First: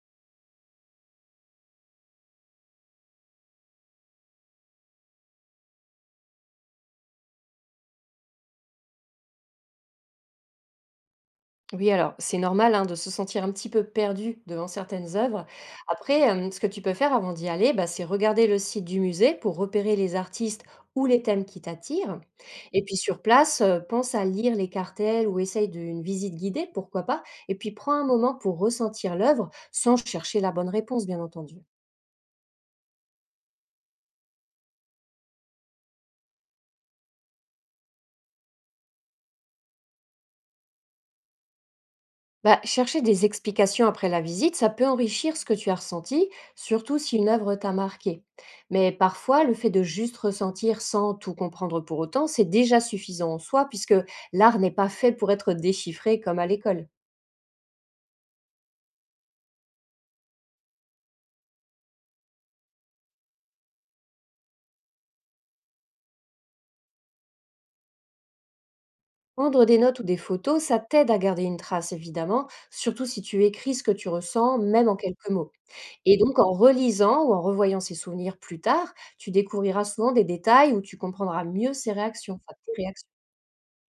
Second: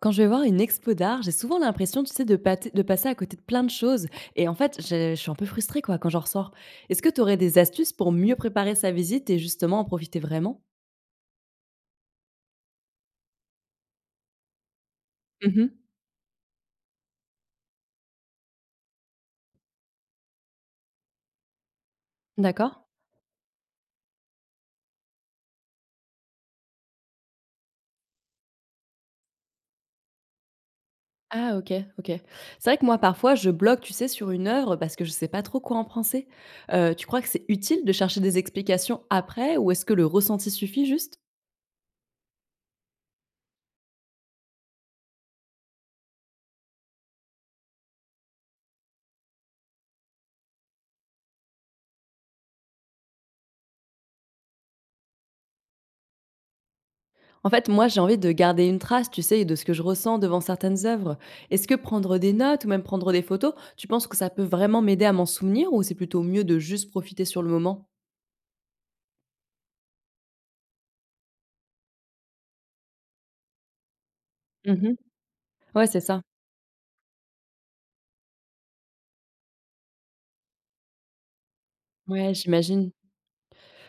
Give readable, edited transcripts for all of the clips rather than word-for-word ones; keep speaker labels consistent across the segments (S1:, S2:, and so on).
S1: Quand je vais voir une expo d'art, j'ai souvent l'impression, tu sais, de, de passer à côté de plein de choses. Et en fait, je suis un peu frustrée, quoi, quand j'en ressors. Est-ce que tu aurais des astuces pour mieux préparer sa visite et justement en profiter vraiment?
S2: Oui, alors c'est normal hein, de se sentir un petit peu perdu devant certaines œuvres.
S1: Mhm.
S2: Après, ce que tu peux faire avant d'y aller, bah, c'est regarder le site du musée pour repérer les artistes ou les thèmes qui t'attirent. Et
S1: D'accord.
S2: puis sur place, pense à lire les cartels ou essaye d'une visite guidée, pourquoi pas. Et puis prends un moment pour ressentir l'œuvre sans chercher la bonne réponse, bien entendu.
S1: Ah, ok, ok. C'est vrai que moi, parfois, je bloque, tu sais, sur une œuvre parce que je sais pas trop quoi en penser. Tu crois que c'est utile de chercher des explications après ou est-ce que le ressenti suffit juste?
S2: Bah, chercher des explications après la visite, ça peut enrichir ce que tu as ressenti, surtout si une œuvre t'a marqué. Mais parfois, le fait de juste ressentir sans tout comprendre pour autant, c'est déjà suffisant en soi, puisque l'art n'est pas fait pour être déchiffré comme à l'école.
S1: En fait, moi, j'ai envie de garder une trace, tu sais, de ce que je ressens devant certaines œuvres. Est-ce que prendre des notes ou même prendre des photos, tu penses que ça peut vraiment m'aider à m'en souvenir ou c'est plutôt mieux de juste profiter sur le moment?
S2: Prendre des notes ou des photos, ça t'aide à garder une trace, évidemment, surtout si tu écris ce que tu ressens, même en
S1: Mhm.
S2: quelques mots.
S1: Ouais, c'est
S2: Et
S1: ça.
S2: donc, en relisant ou en revoyant ces souvenirs plus tard, tu découvriras souvent des détails où tu comprendras mieux ses
S1: Ouais,
S2: réactions, enfin, tes
S1: j'imagine.
S2: réactions.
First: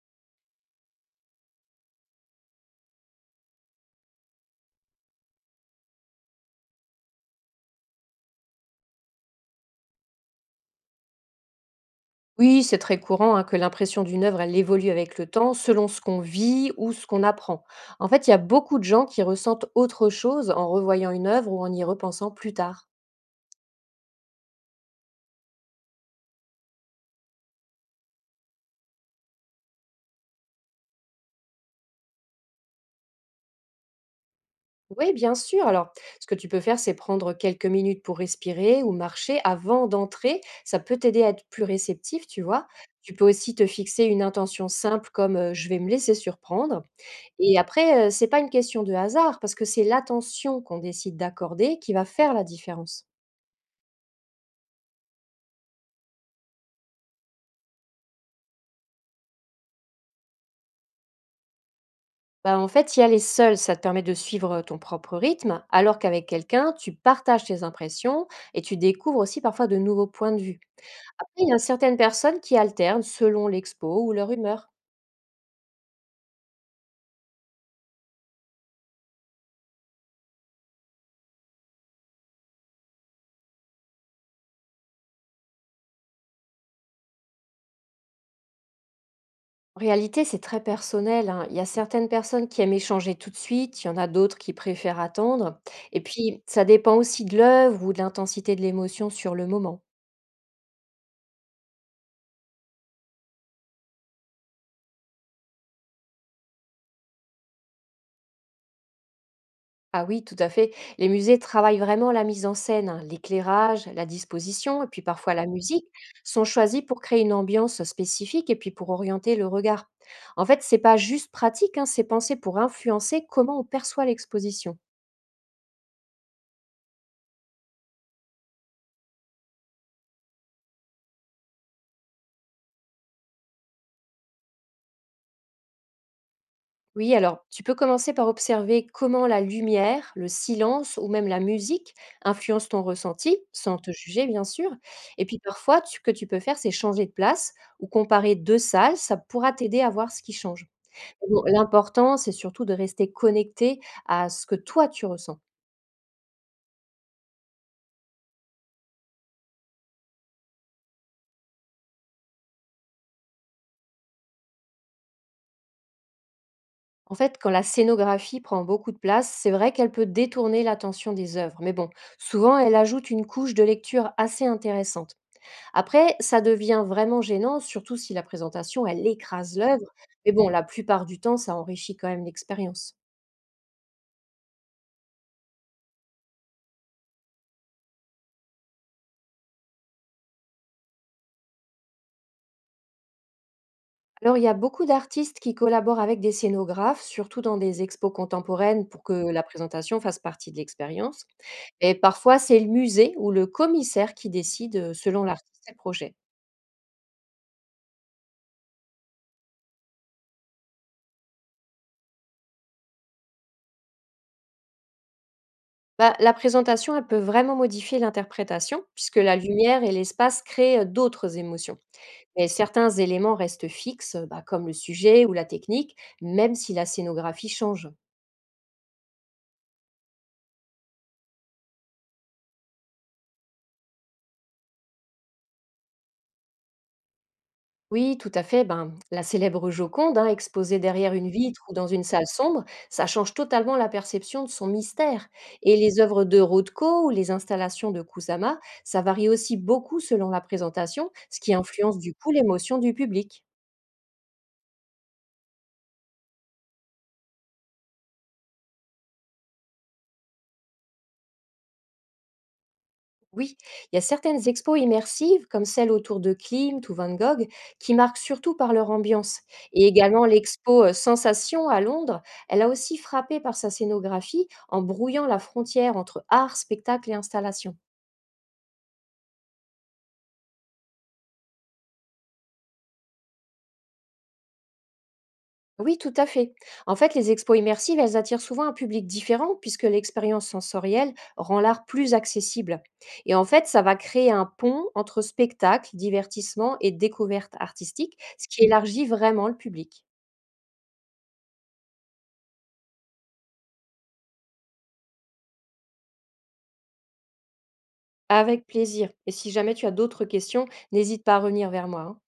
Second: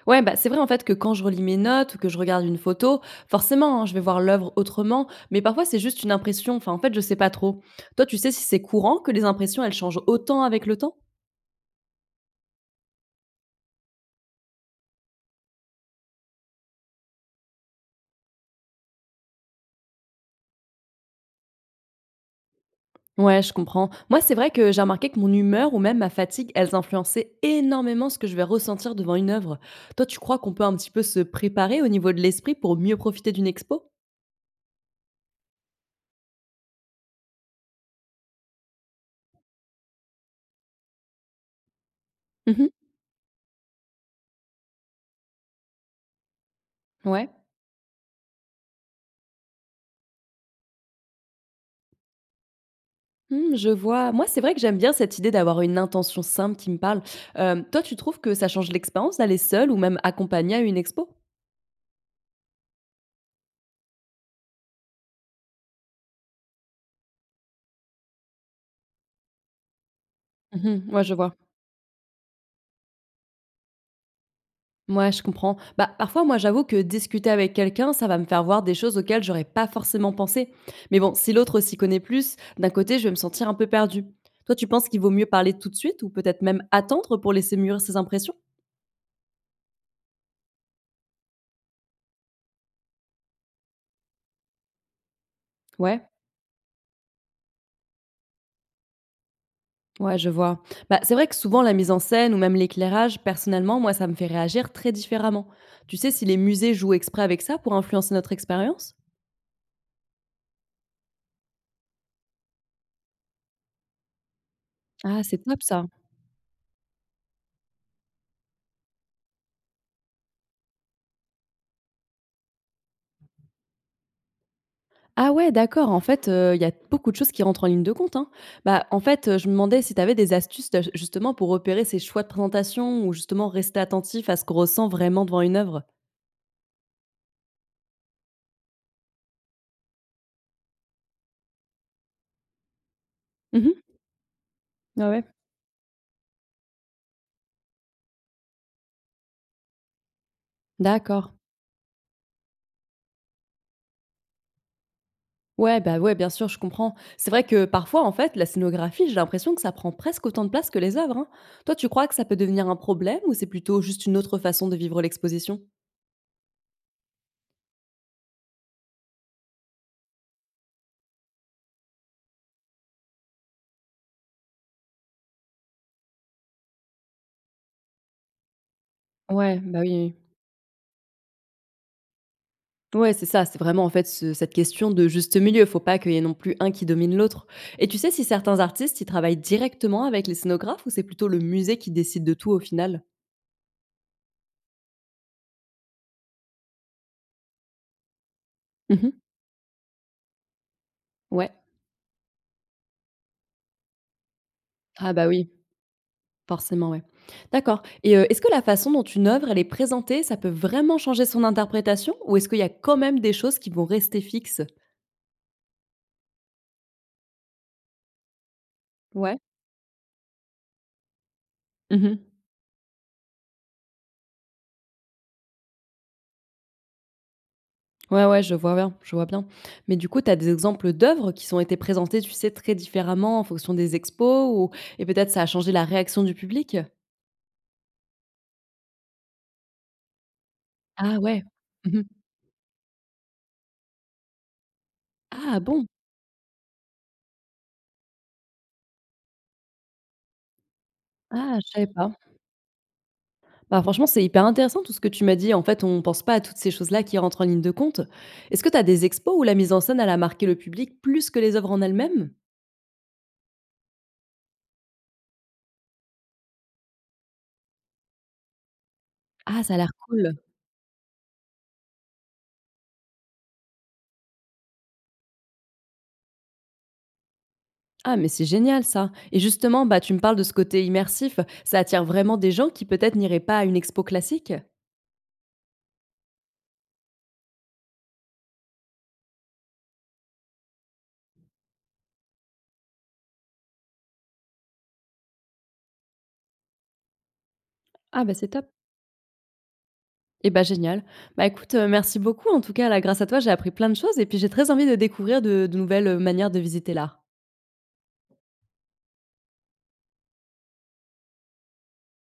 S1: Ouais, bah c'est vrai en fait que quand je relis mes notes ou que je regarde une photo, forcément, hein, je vais voir l'œuvre autrement, mais parfois c'est juste une impression. Enfin, en fait, je sais pas trop. Toi, tu sais si c'est courant que les impressions, elles changent autant avec le temps?
S2: Oui, c'est très courant hein, que l'impression d'une œuvre, elle évolue avec le temps, selon ce qu'on vit ou ce qu'on apprend. En fait, il y a beaucoup de gens qui ressentent autre chose en revoyant une œuvre ou en y repensant plus tard.
S1: Ouais, je comprends. Moi, c'est vrai que j'ai remarqué que mon humeur ou même ma fatigue, elles influençaient énormément ce que je vais ressentir devant une œuvre. Toi, tu crois qu'on peut un petit peu se préparer au niveau de l'esprit pour mieux profiter d'une expo?
S2: Oui, bien sûr. Alors, ce que tu peux faire, c'est prendre quelques minutes pour respirer ou marcher avant d'entrer. Ça peut t'aider à être plus réceptif, tu vois.
S1: Mhm.
S2: Tu peux aussi te fixer une intention simple comme je vais me laisser surprendre.
S1: Ouais.
S2: Et après, c'est pas une question de hasard parce que c'est l'attention qu'on décide d'accorder qui va faire la différence.
S1: Hmm, je vois. Moi, c'est vrai que j'aime bien cette idée d'avoir une intention simple qui me parle. Toi, tu trouves que ça change l'expérience d'aller seule ou même accompagnée à une expo?
S2: Bah, en fait, y aller seul, ça te permet de suivre ton propre rythme, alors qu'avec quelqu'un, tu partages tes impressions et tu découvres aussi parfois de nouveaux points de vue.
S1: Mhm, ouais, je
S2: Après,
S1: vois.
S2: il y a certaines personnes qui alternent selon l'expo ou leur humeur.
S1: Mouais, je comprends. Bah, parfois, moi, j'avoue que discuter avec quelqu'un, ça va me faire voir des choses auxquelles j'aurais pas forcément pensé. Mais bon, si l'autre s'y connaît plus, d'un côté, je vais me sentir un peu perdue. Toi, tu penses qu'il vaut mieux parler tout de suite ou peut-être même attendre pour laisser mûrir ses impressions?
S2: En réalité, c'est très personnel, hein. Il y a certaines personnes qui aiment échanger tout de suite, il y en a d'autres qui préfèrent attendre. Et
S1: Ouais,
S2: puis, ça dépend aussi de l'œuvre ou de l'intensité de l'émotion sur le moment.
S1: ouais, je vois. Bah, c'est vrai que souvent, la mise en scène ou même l'éclairage, personnellement, moi, ça me fait réagir très différemment. Tu sais si les musées jouent exprès avec ça pour influencer notre expérience?
S2: Ah oui, tout à fait. Les musées travaillent vraiment la mise en scène, hein. L'éclairage, la disposition et puis
S1: Ah,
S2: parfois
S1: c'est
S2: la
S1: top
S2: musique
S1: ça.
S2: sont choisis pour créer une ambiance spécifique et puis pour orienter le regard. En fait, c'est pas juste pratique, hein, c'est pensé pour influencer comment on perçoit l'exposition.
S1: Ah ouais, d'accord, en fait, il y a beaucoup de choses qui rentrent en ligne de compte, hein. Bah, en fait, je me demandais si tu avais des astuces, justement pour repérer ces choix de présentation ou justement rester attentif à ce qu'on ressent vraiment devant une œuvre?
S2: Oui, alors tu peux commencer par observer comment la lumière, le silence ou même la musique influencent ton ressenti, sans
S1: Mhm.
S2: te juger bien sûr.
S1: Ah ouais, ouais.
S2: Et puis parfois, ce que tu peux faire, c'est changer de place ou comparer deux salles, ça pourra t'aider à voir ce qui change.
S1: D'accord.
S2: Bon, l'important, c'est surtout de rester connecté à ce que toi tu ressens.
S1: Ouais, bah, ouais, bien sûr, je comprends. C'est vrai que parfois, en fait, la scénographie, j'ai l'impression que ça prend presque autant de place que les œuvres, hein. Toi, tu crois que ça peut devenir un problème ou c'est plutôt juste une autre façon de vivre l'exposition?
S2: En fait, quand la scénographie prend beaucoup de place, c'est vrai qu'elle peut détourner l'attention des œuvres, mais bon, souvent elle ajoute une couche de lecture assez intéressante. Après, ça devient vraiment gênant, surtout si la présentation, elle écrase
S1: Ouais, bah, oui,
S2: l'œuvre,
S1: oui.
S2: mais bon, la plupart du temps, ça enrichit quand même l'expérience.
S1: Ouais, c'est ça, c'est vraiment en fait ce cette question de juste milieu. Faut pas qu'il y ait non plus un qui domine l'autre. Et tu sais si certains artistes, ils travaillent directement avec les scénographes ou c'est plutôt le musée qui décide de tout au final?
S2: Alors, il y a beaucoup d'artistes qui collaborent avec des scénographes, surtout dans des expos contemporaines, pour
S1: Mmh.
S2: que la présentation fasse partie de l'expérience.
S1: Ouais.
S2: Et parfois, c'est le musée ou le commissaire qui décide,
S1: Ah
S2: selon
S1: bah oui,
S2: l'artiste et le projet.
S1: forcément, ouais. D'accord et est-ce que la façon dont une œuvre, elle est présentée, ça peut vraiment changer son interprétation ou est-ce qu'il y a quand même des choses qui vont rester fixes?
S2: Bah, la présentation, elle peut vraiment modifier l'interprétation, puisque la
S1: Ouais.
S2: lumière et l'espace créent, d'autres émotions.
S1: Mmh.
S2: Mais certains éléments restent fixes, bah, comme le sujet ou la technique, même si la scénographie change.
S1: Ouais, ouais, je vois bien, je vois bien. Mais du coup, tu as des exemples d'œuvres qui ont été présentées, tu sais, très différemment en fonction des expos ou et peut-être ça a changé la réaction du public?
S2: Oui, tout à fait. Ben, la célèbre Joconde, hein, exposée derrière
S1: Ah
S2: une
S1: ouais.
S2: vitre ou dans
S1: Mmh.
S2: une salle sombre, ça change totalement la perception de son mystère.
S1: Ah
S2: Et
S1: bon?
S2: les œuvres de Rothko ou les installations de Kusama, ça varie aussi beaucoup selon la présentation, ce qui
S1: Ah, je savais
S2: influence
S1: pas.
S2: du coup l'émotion du public.
S1: Bah, franchement, c'est hyper intéressant tout ce que tu m'as dit. En fait, on ne pense pas à toutes ces choses-là qui rentrent en ligne de compte. Est-ce que tu as des expos où la mise en scène, elle a marqué le public plus que les œuvres en elles-mêmes?
S2: Oui, il y a certaines expos immersives, comme celle autour de Klimt ou Van Gogh, qui marquent surtout par leur ambiance.
S1: Ah, ça a
S2: Et
S1: l'air
S2: également
S1: cool.
S2: l'expo Sensation à Londres, elle a aussi frappé par sa scénographie en brouillant la frontière entre art, spectacle et installation.
S1: Ah, mais c'est génial ça. Et justement, bah, tu me parles de ce côté immersif, ça attire vraiment des gens qui peut-être n'iraient pas à une expo classique?
S2: Oui, tout à fait. En fait, les expos immersives, elles attirent souvent un public différent puisque l'expérience sensorielle rend l'art plus accessible. Et en fait, ça va créer un pont entre spectacle, divertissement et découverte artistique,
S1: Ah, bah,
S2: ce
S1: c'est
S2: qui
S1: top.
S2: élargit vraiment le public.
S1: Eh bah, génial. Bah, écoute, merci beaucoup en tout cas là, grâce à toi, j'ai appris plein de choses et puis j'ai très envie de découvrir de nouvelles, manières de visiter l'art.
S2: Avec plaisir. Et si jamais tu as d'autres questions, n'hésite pas à revenir vers moi, hein.